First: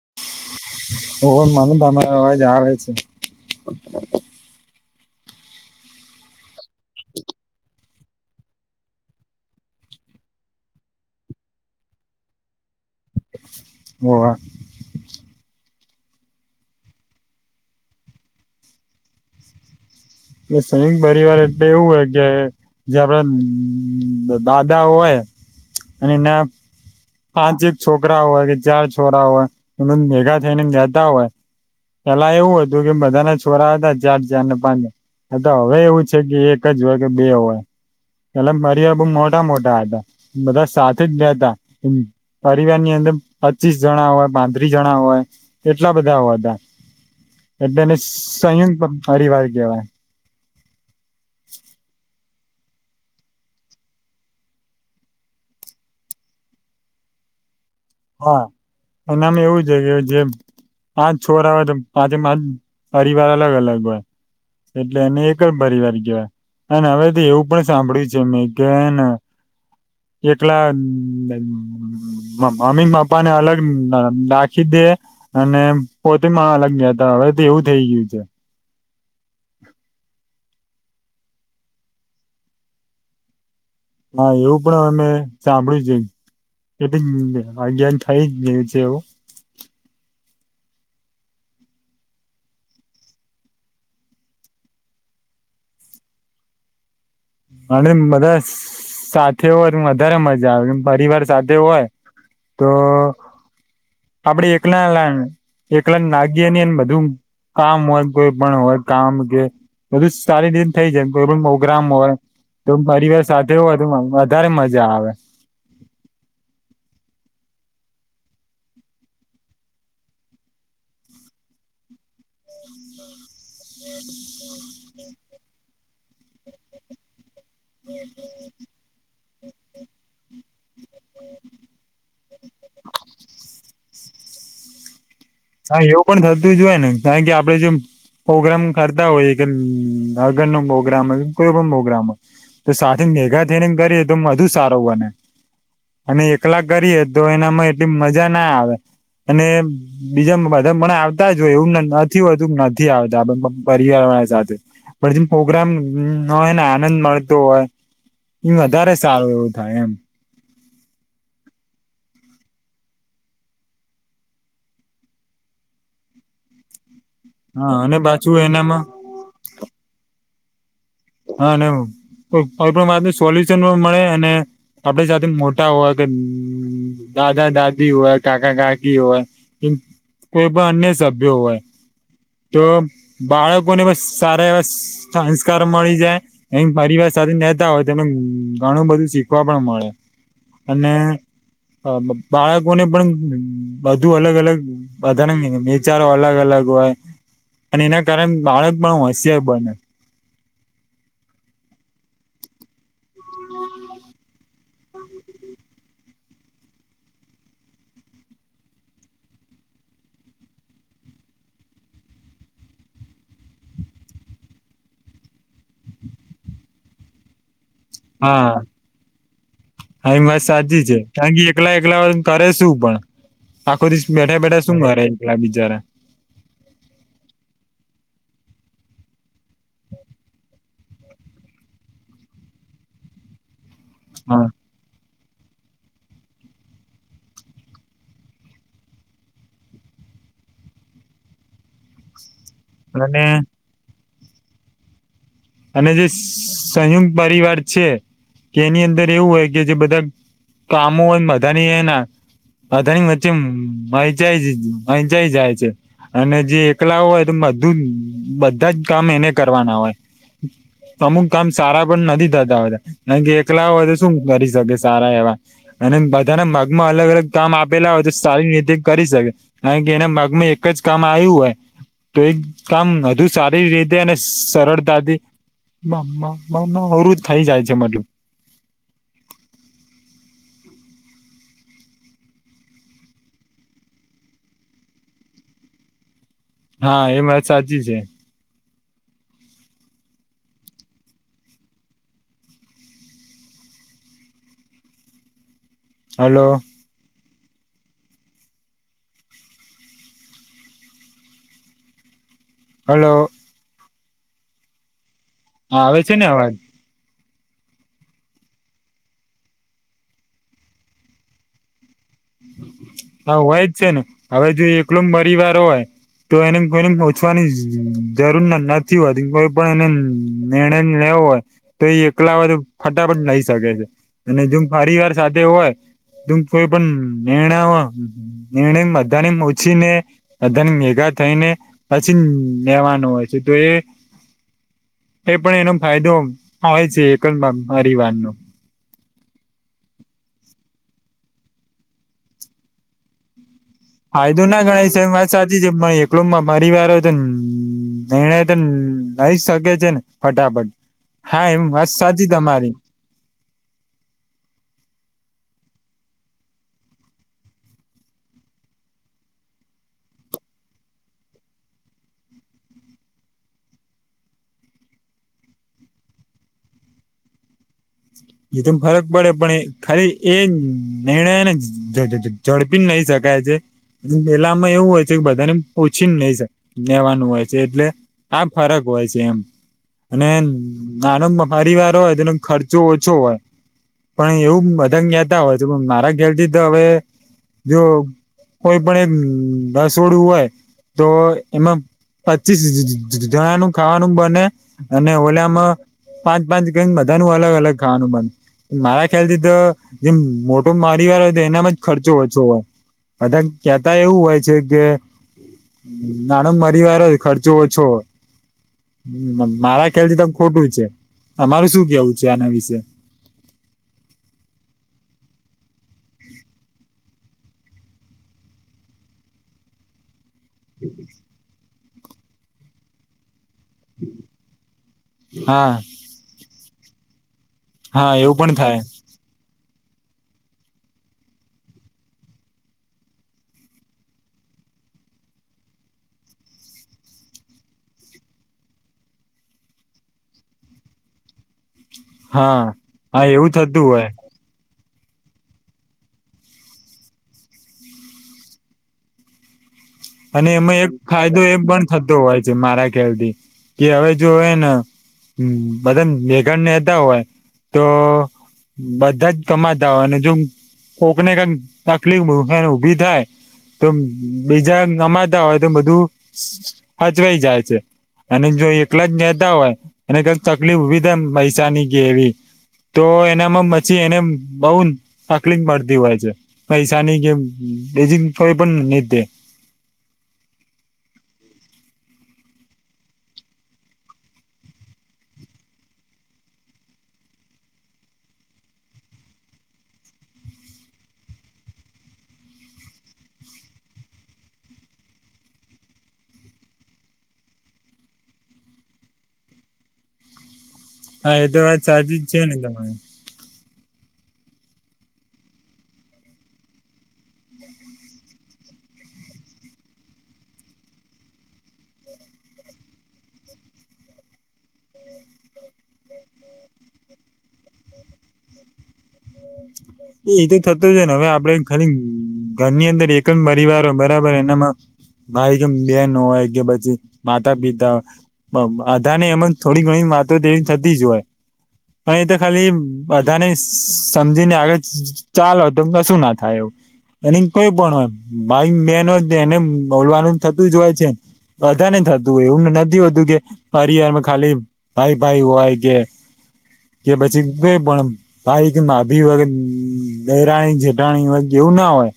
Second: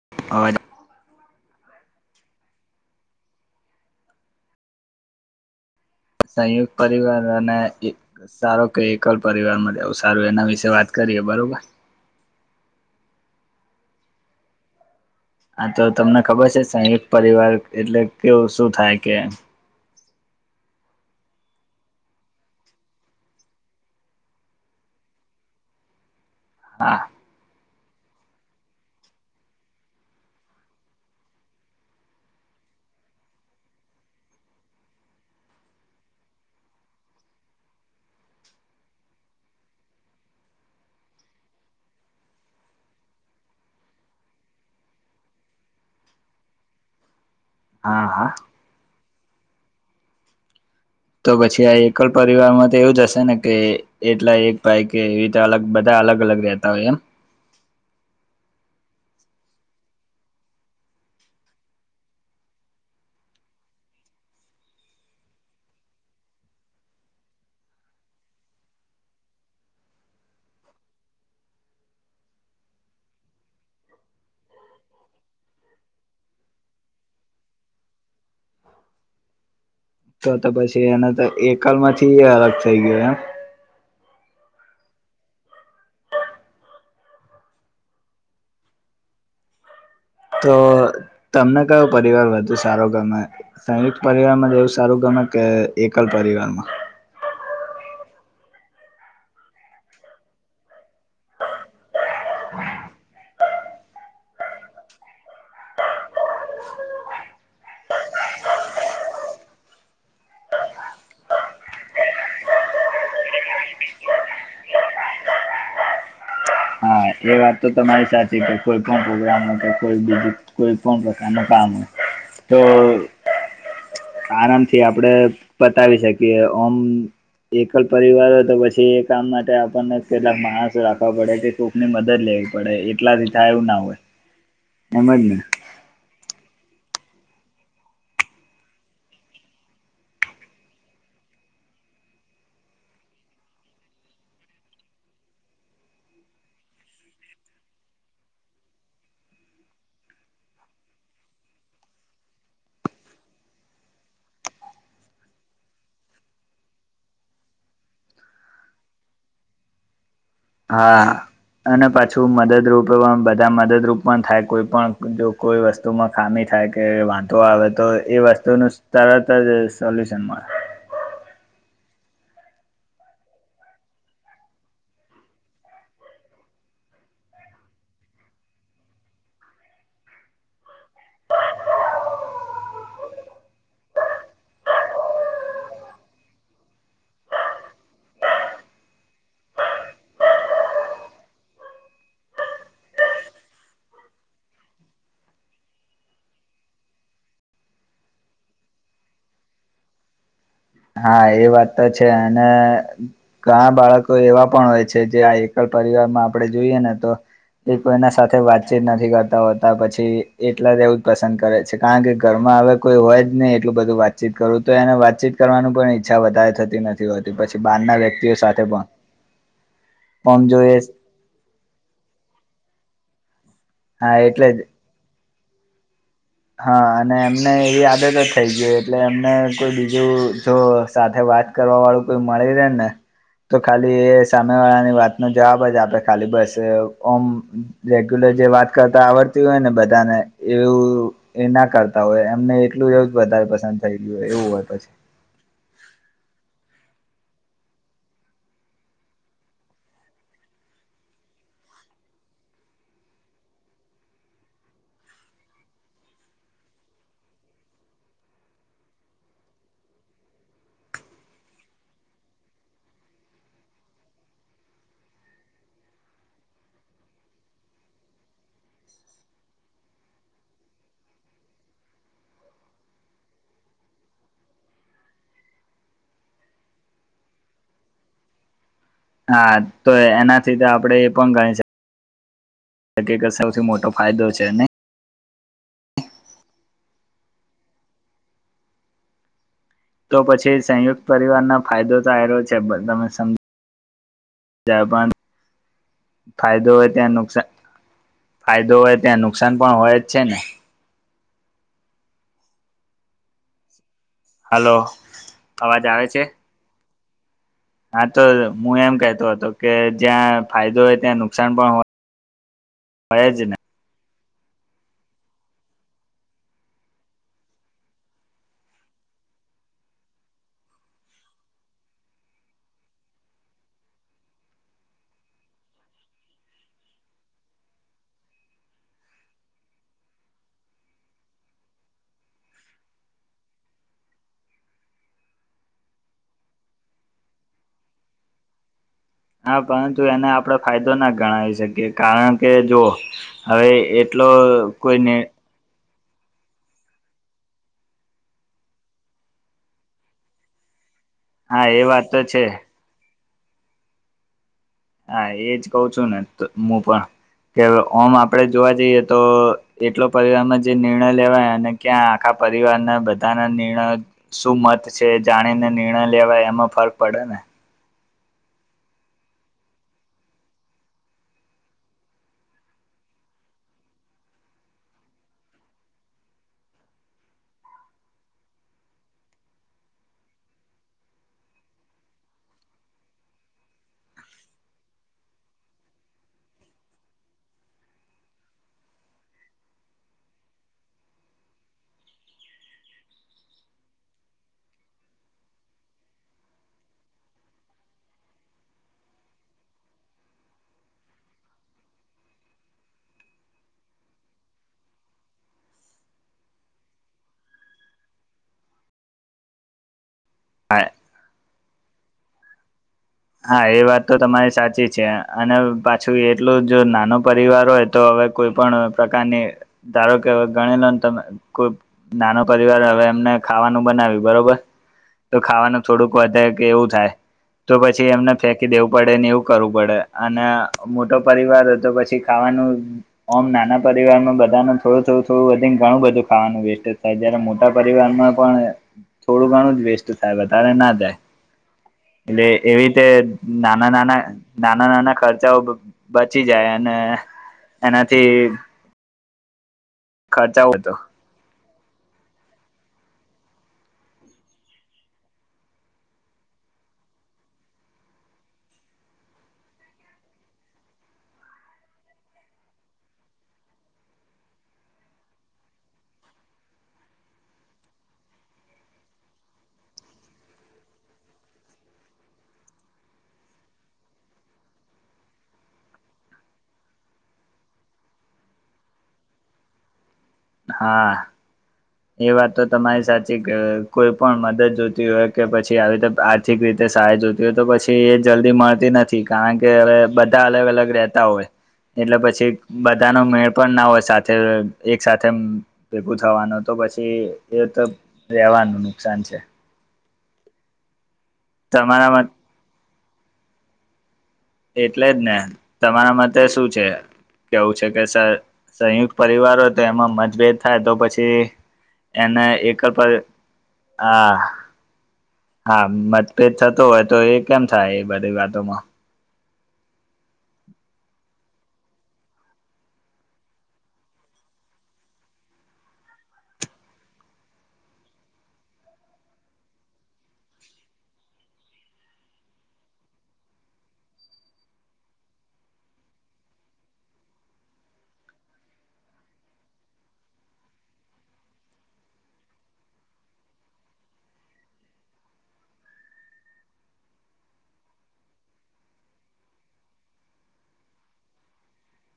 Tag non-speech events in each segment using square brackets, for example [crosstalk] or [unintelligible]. [inaudible] હોવ [unintelligible] અવાજ આવે છે. સંયુક્ત પરિવાર અને સારો કે એકલ પરિવાર માં આવું સારું એના વિશે વાત કરીએ બરોબર હોવ. હા તો તમને ખબર છે સંયુક્ત પરિવાર એટલે કેવું શું થાય કે એ સય પરિવાર એટલે એવું હોય. કે જે આપડ દાદા હોય અને ના હા પાંચ એક છોકરા હોય કે ચાર છોરા હોય એમ ભેગા થઈનેને ગતા હોય પેલા એવું હતું કે બધા ના છોરા હતા જા્યાડ જ ને પાંજા આ તો હવે એવું છે. કે એક જ હોય કે બે હોય પેલા મર્યા બઉ મોટા મોટા હતા બધા સાથે જ લતા પરિવાર ની અંદર પચીસ જણા હોય પાંત્રી જણા હોય એટલા બધા હોતા [inaudible] એટલેને હા સંયુક્ત પરિવાર કહેવાય તો પછી આ એક પરિવાર માં તો એવું જ હશે ને. કે એટલા એક ભાઈ કે એવી રીતે અલગ બધા અલગ અલગ રેતા હોય એમ હા એનામ એવું છે કે જેમ પાંચ છોરા હોય તો પાંચે પાચ પરિવાર અલગ અલગ હોય એટલે એને એક જ પરિવાર કહેવાય અને હવે તો એવું પણ સાંભળ્યું છે મે કેન એકલા મ મમ્મી પપ્પાને અલગ ન નાખી દે અને પોતે માં અલગ ગયાતા હવે તો એવું થઈ ગયું છે, તો તો પછી એને તો એકલ માંથી અલગ થઈ ગયો એમ હા એવું પણ અમે સાંભળ્યું છે એટ અજ્ઞાન થાય જ છે એવું તો તમને કયો પરિવાર વધુ સારો ગમે સંયુક્ત પરિવારમાં રેવું સારું ગમે હા કે એકલ પરિવારમાં? અને બધા સાથે હોય વધારે મજા આવે પરિવાર સાથે હોય તો આપડે એકલા એકલા નાગી એ બધું કામ હોય કોઈ પણ હોય કામ કે બધું સારી રીતે થઈ જાય કોઈ પ્રોગ્રામ હોય તો પરિવાર સાથે હોય વધારે મજા આવે. હા એ એ વાત તો તમારી સાચી કે કોઈ પણ પ્રોગ્રામ હોય કે કોઈ બીજું કોઈ પણ પ્રકારના કામ હોય તો [inaudible] થી આપડે બતાવી શકીએ ઓમ એકલ પરિવાર હોય તો પછી એ કામ માટે આપણને કેટલાક માણસ રાખવા પડે કે કોકની મદ દ લેવી પડે એટલાથી થાય એવું ના હોય એમજ ને હા એવું પણ થતું જ હોય ને કારણ કે આપડે જેમ પ્રોગ્રામ કરતા હોય કે લગનનો પ્રોગ્રામ હોય કોઈ પણ પ્રોગ્રામ હોય તો સાથે મેગા થઈને કરીએ તો વધુ સારુ બને. અને એકલા કરીએે તો એનામાં એટલી મજા ના આવે અને બીજા બધા મને આવતા જ હોય એવું નથી હોતું નથી આવતા પરિવારવાળા સાથે પછી પ્રોગ્રામ ન હોય ને આનંદ મળતો હોય એ વધારે સારું એવું થાય એમ હા અને પાછું મદદરૂપ એ બધા મદદરૂપ પણ થાય કોઈ પણ જો કોઈ વસ્તુમાં ખામી થાય કે વાંધો આવે હા તો અને એ પાછું વસ્તુ નું એનામાં તરત જ સોલ્યુશન મળે હા નેવ કોઈપણ વાતને સોલ્યુશન પણ મળે અને આપડી સાથે મોટા હોય કે દાદા દાદી હોય કાકા કાકી હોય કેમ કોઈ પણ અન્ય સભ્યો હોય તો બાળકોને બસ સારા એ સંસ્કાર મળી જાય એ પરિવાર સાથે નહતા હોય તેમને ઘણું બધું શીખવા પણ મળે અને બાળકોને પણ બધુ અલગ અલગ બધા વિચારો અલગ અલગ હોય અને એના કારણે બાળક પણ હોશિયાર બને. હા એ વાત તો છે. અને ઘણા બાળકો એવા પણ હોય છે. જે આ એકલ પરિવાર માં આપડે જોઈએ ને તો એ કોઈના સાથે વાતચીત નથી કરતા હોતા પછી એકલા રેવું જ પસંદ કરે છે, કારણ કે ઘરમાં આવે કોઈ હોય જ નહી એટલું બધું વાતચીત કરવું તો એને વાતચીત કરવાનું પણ ઈચ્છા વધારે થતી નથી હોતી પછી બહારના વ્યક્તિઓ હા સાથે પણ હા એ વાત આમ જોઈએ સાચી છે. કારણ કે એકલા એકલા કરે શું પણ. આખો દિવસ હા બેઠા એટલે જ બેઠા શું મરે એકલા બીચાર હા અને એમને એ આદત જ થઈ ગઈ એટલે એમને કોઈ બીજું જો સાથે વાત કરવા વાળું કોઈ મળી રહેે ને. તો ખાલી એ હા સામે વાળાની વાત નો જવાબ જ આપે ખાલી બસ ઓમ રેગ્યુલર જે વાત કરતા આવડતી હોય ને બધાને એવું એ ના કરતા હોય એમને એટલું એવું જ અને વધારે પસંદ થય ગયું હોય એવું હોય પછી. અને જે સંયુક્ત પરિવાર છે. કે એની અંદર એવું હોય કે જે બધા કામો હોય બધાની એના આધણી વચ્ચે મંચાઈંચાઈ જાય છે. અને જે એકલા હોય તો બધું બધા જ કામ એને કરવાના હોય અમુક કામ સારા પણ નથી થતા હોતા કારણ કે એકલા હોય તો શું કરી શકે સારા એવા અને બધાના ભાગમાં અલગ અલગ કામ આપેલા હોય તો સારી નીતિ કરી શકે કારણ કે એના ભાગમાં એક જ કામ આવ્યું હોય તો એક કામ વધુ સારી રીતે અને સરળતાથી અરું જ થઈ જાય છે બધું હા તો એનાથી તો આપડે એ પણ ગણી શકીએ કે સૌથી મોટો ફાયદો છે ને હા એ વાત સાચી છે. તો પછી સંયુક્ત પરિવારના ફાયદો તો આઇર્યો છે બ તમે સમજ જ્યા પણ હલો ફાયદો હોય ત્યાં નુકસાન ફાયદો હોય ત્યાં નુકસાન પણ હોય જ છે. ને હલો! હલો! હા આવે છે ને અવાજ? હા તો હું એમ કેતો હતો કે જ્યાં ફાયદો હોય ત્યાં નુકસાન પણ હો હા હોય જ છે ને હવે જો એકલો પરિવાર હોય તો એને કોઈને પહોંચવાની જરૂર ન નથી હોતી કોઈ પણ એને નિર્ણય લે હોય તો એ એકલા હોય તો ફટાફટ લઈ શકે છે અને જો પરિવાર સાથે હોય ત કોઈ પણ નિર્ણયઓ નિર્ણય બધાને ઓછી ને બધાને ભેગા થઈ ને પછી હમ લેવાનું હોય છે તો એ [inaudible] એ પણ એનો ફાયદો હોય છે એકલ પરિવારનો. હા પરંતુ એને આપણે ફાયદો ના ગણાવી શકીએ કારણ કે જો હવે એટલો ફાયદો ના ગણાય છે કોઈને વાત સાચી જ છે પણ કલુંબમાં પરિવારો તો નિર્ણય તો લઈ શકે છે ને ફટાફટ. હા એમ એ વાત તો સાચી છે તમારી હા એજ કહ છું. ને હું પણ કે ઓમ આપડે જોવા જઈએ તો એટલો પરિવારમાં જે નિર્ણય લેવાય અને ક્યાં આખા પરિવારના બધાના નિર્ણય શું મત છે જાણીને નિર્ણય લેવાય એમાં ફરક પડે ને એ તો ફરક પડે પણ એ ખાલી એ નિર્ણય ને ઝ ઝ ઝડપી નહી શક [unintelligible] પહેલામાં એવું હોય છે કે બધાને ઓછીને નઈ લેવાનું હોય છે એટલે આ ફરક હોય છે એમ અને નાનો પરિવાર હોય તેનો ખર્ચો ઓછો હોય. પણ એવું બધાન કેતા હોય છે. પણ મારા ઘેરથી તો હવે જો કોઈ પણ એ રસ વડું હોય તો એમાં પચીસ જ જ જ જણાનું ખાવાનું બને અને ઓલામાં પાંચ પાંચ ગેંગ બધા ન અલગ અલગ ખાવાનું બન. મારા ખ્યાલ થી તો જેમ મોટો મરિવાર હોય તો એનામાં જ ખર્ચો ઓછો હોય બધા કેતા એવું હોય છે કે નાનો મરીવાર જ ખર્ચો ઓછો મારા ખ્યાલથી ત ખોટું હા, છે અમારે શું કેવું છે આના વિશે હા એ વાત તો તમારી સાચી છે અને પાછું એટલું જો નાનો પરિવાર હોય તો હવે કોઈ પણ પ્રકારની ધારો ગણી લો તમે કોઈ નાનો પરિવાર હવે એમને ખાવાનું બનાવ્યું બરોબર તો હા ખાવાનું થોડુંક વધારે કે એવું થાય તો પછી હા એમને એવું પણ ફેંકી થાય દેવું પડે એવું કરવું પડે અને મોટો પરિવાર હોય તો પછી ખાવાનું ઓમ નાના પરિવારમાં બધા ન થોડું થોડું થોડું વધીને ઘણું બધું ખાવાનું વેસ્ટ થાય જયારે મોટા પરિવારમાં પણ થોડું ઘણું જ વેસ્ટ થાય વધારે ના જાય એટલે હા એવી રીતે હા એવું થતું નાના હોય નાના નાના નાના ખર્ચાઓ બચી જાય અને એનાથી અને ખર્ચાઓ એમાં એક હતો ફાયદો એમ પણ થતો હોય છે મારા ખ્યાલથી કે હવે જોવે ને હમ બધા મેઘા નેતા હોય તો બધા જ કમાતા હો અને જો કોકને કઈ તકલીફ ઉભા ઉભી થાય તો બીજા નમાજતા હોય તો બધું હચવાઈ જાય છે અને જો એકલા જ બેતા હોય એને ક તકલીફ ઊભી થાય પૈસાની કે એવી તો એનામાં પછી એને બઉ તકલીફ પડતી હોય છે પૈસાની કે બેજિંગ હોય પણ ની દે. હા એ વાત તો તમારી સાચી કે કોઈ પણ મદદ જોતી હોય કે પછી આવી રીતે આર્થિક રીતે સહે જોતી હોય તો પછી એ જલ્દી મળતી નથી કારણ કે હવે બધા અલગ અલગ રેતા હોય એટલે પછી બધા ન મેળ પણ ના હોય સાથે એક સાથે ભેગું થવાનું તો પછી એ તો રહેેવાનું નુકસાન છે હા એ તો વાત સાચી તમારા જ છે ને તમારી એટલે જ ને તમારા મતે શું છે? કેવું છે કે સ સંયુક્ત પરિવારો તો એમાં મતભેદ થાય તો પછી એને એક પર અહ હા મતભેદ થતો હોય તો એ કેમ થાય એ બધી વાતોમાં એ એતો થતું જ ને હવે આપડે ખાલી ઘરની અંદર એકમ પરિવાર હો બરાબર એનામાં ભાઈ કે બહેન હોય કે પછી માતા પિતા હોય બ બધાને એમમાં થોડી ઘણી વાતો તો તેવી થતી જ હોય પણ એ તો ખાલી બધાને સમજી ને આગળ ચાલો તમને શું ના થાય એવું અન ઇન પય ભાઈ મેન તેને બોલવાનું થતું જ હોય છે. બધા ને થતું હોય એવુંને નથી હોતું કે પરિવારમાં ખાલી ભાઈ ભાઈ હોય કે કે પછી ભ પણ ભાઈ કે માભી વગર હ દહેરાણી જેઠાણી હો એવું ના હોય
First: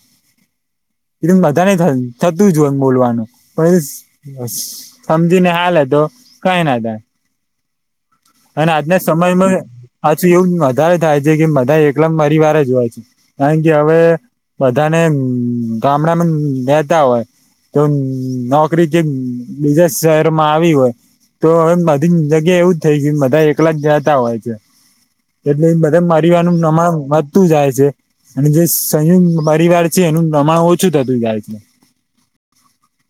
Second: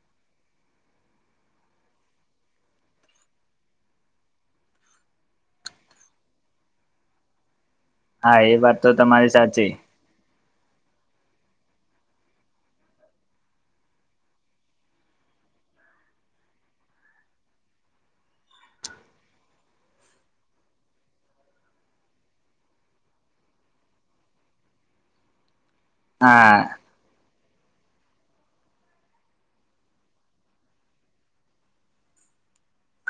એ બધા ન થતું જ બોલવાનું પણ સમજીને હાલત તો કઈ ના ગણાય હ અને આજના સમયમાં પાછુ એવું વધારે થાય છે કે બધા એકલ પરિ વારે જ હોય છે કારણ કે હવે બધાને ગામડામાં નેતા હોય તો નોકરી જે બીજા શહેરમાં આવી હોય તો હવે બધી જગ્યા એવું જ થઈ છે બધા એક લા જતા હોય છે [inaudible] નઈ બધા હા મારીવાનું નમા વાદ તુ જાય છે અને જે સંયુક્ત પરિવાર છે એનું નમા હો છું થતું જાય છે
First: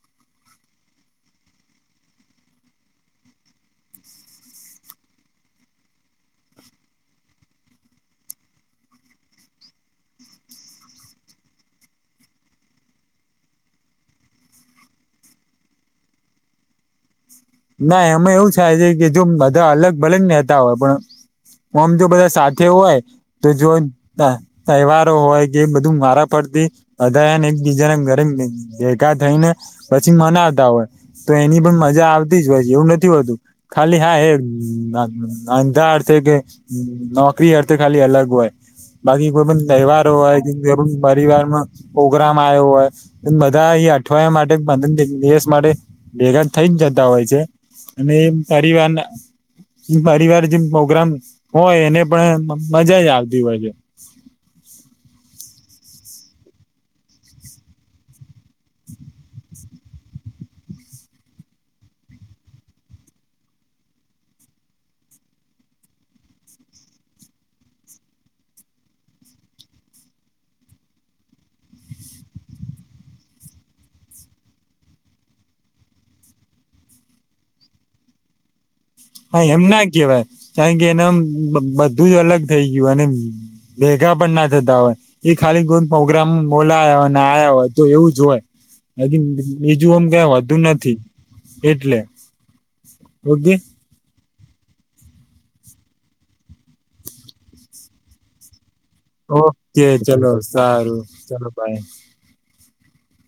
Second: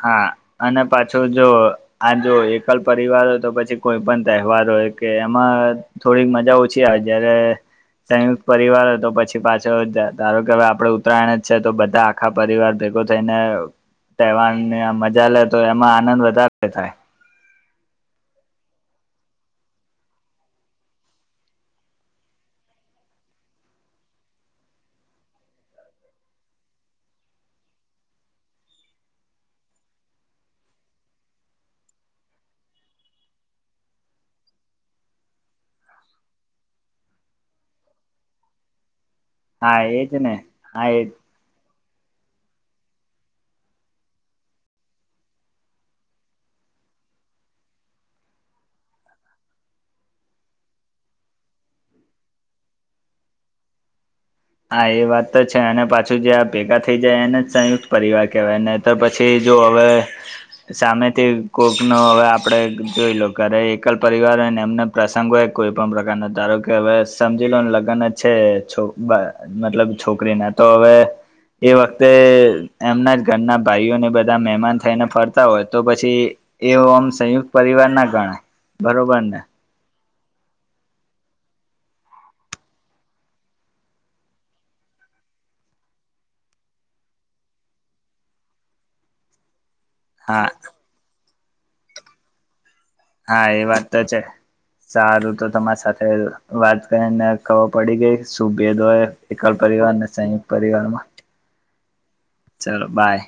હા અને પાછો જો આ જો એકલ પરિવાર હોય તો પછી કોઈ પણ તહેવાર હોય કે એમાં થોડીક મજા ઓછી આવે જયારે સંયુક્ત પરિવાર હતો પછી પાછો જ જાય ધારો કે આપડે ઉત્તરાયણ જ છે તો બધા આખા પરિવાર ભે ગો થઈને તહેવાર ને મજા લે તો એમાં આનંદ વધારે થાય ના એમાં એવું થાય છે કે જો બધા અલગ ભલે નેતા હોય પણ ઓમ જો બધા સાથે હોય તો જ ત તહેવારો હોય કે બધું મારા પર ઘી ધાયાને એકબીજા ના ઘરે ભેગા થઈને પછી મનાવતા હોય તો એ એની પણ મજા આવ તી જ હોય છે એવું નથી હોતું ખાલી હા એ અંધાર કે ન કરી અર્થે ખાલી અલગ હોય બાકી કોઈ પણ હા એજ તહેવારો ને હોય જરૂર હા એ પરિવારમાં પોગ્રામ આવયો હોય બધા એ અઠવાડિયા માટે પંદર દિવસ માટે ભેગા થઈ જ જ તા હોય છે અને પરિવારના પરિવાર જેમ પ્રોગ્રામ હોય એને પણ મજા જ આવતી હોય છે હા એ વાત તો છે અને પાછું જે આ ભેગા થઈ જાય એને સંયુક્ત પરિવાર કહેવાય તો પછી જો હવે સામેથી કોક નો હવે આપડે જોઈ લો ઘરે એકલ પરિવારને હોય ને એમને પ્રસંગ હોય કોઈ પણ પ્રકાર ના ધારો કે હવે સમજી લે લગન જ છે છ બા મતલબ છોકરીને તો હવે એ વખતે એમના જ ઘરના ભાઈઓને બધા મહેમાન થઈને ફરતા હોય તો પછી એવું આમ સંયુક્ત પરિવાર ના ગણા હા એમ ના કેવાય કારણ કે એના બ બધું જ અલગ થઇ ગયું અને ભેગા પણ ના થતા હોય ખાલી કોઈ પ્રોગ્રામ બોલાયા હોયને આયા હોય તો એવું જ હોય [inaudible] બીજું અમ કઈ હા વધુ નથી એટલે હા ઓકે એ વાત તો છે સારું તો તમારી સાથે વાત કરીને ખબર પડી ગઈ શુ ભદોય એકળ ઓકે પરિવાર ને ચલો સંયુક્ત સારું પરિવારમાં ચલો બાય ચલો બાય.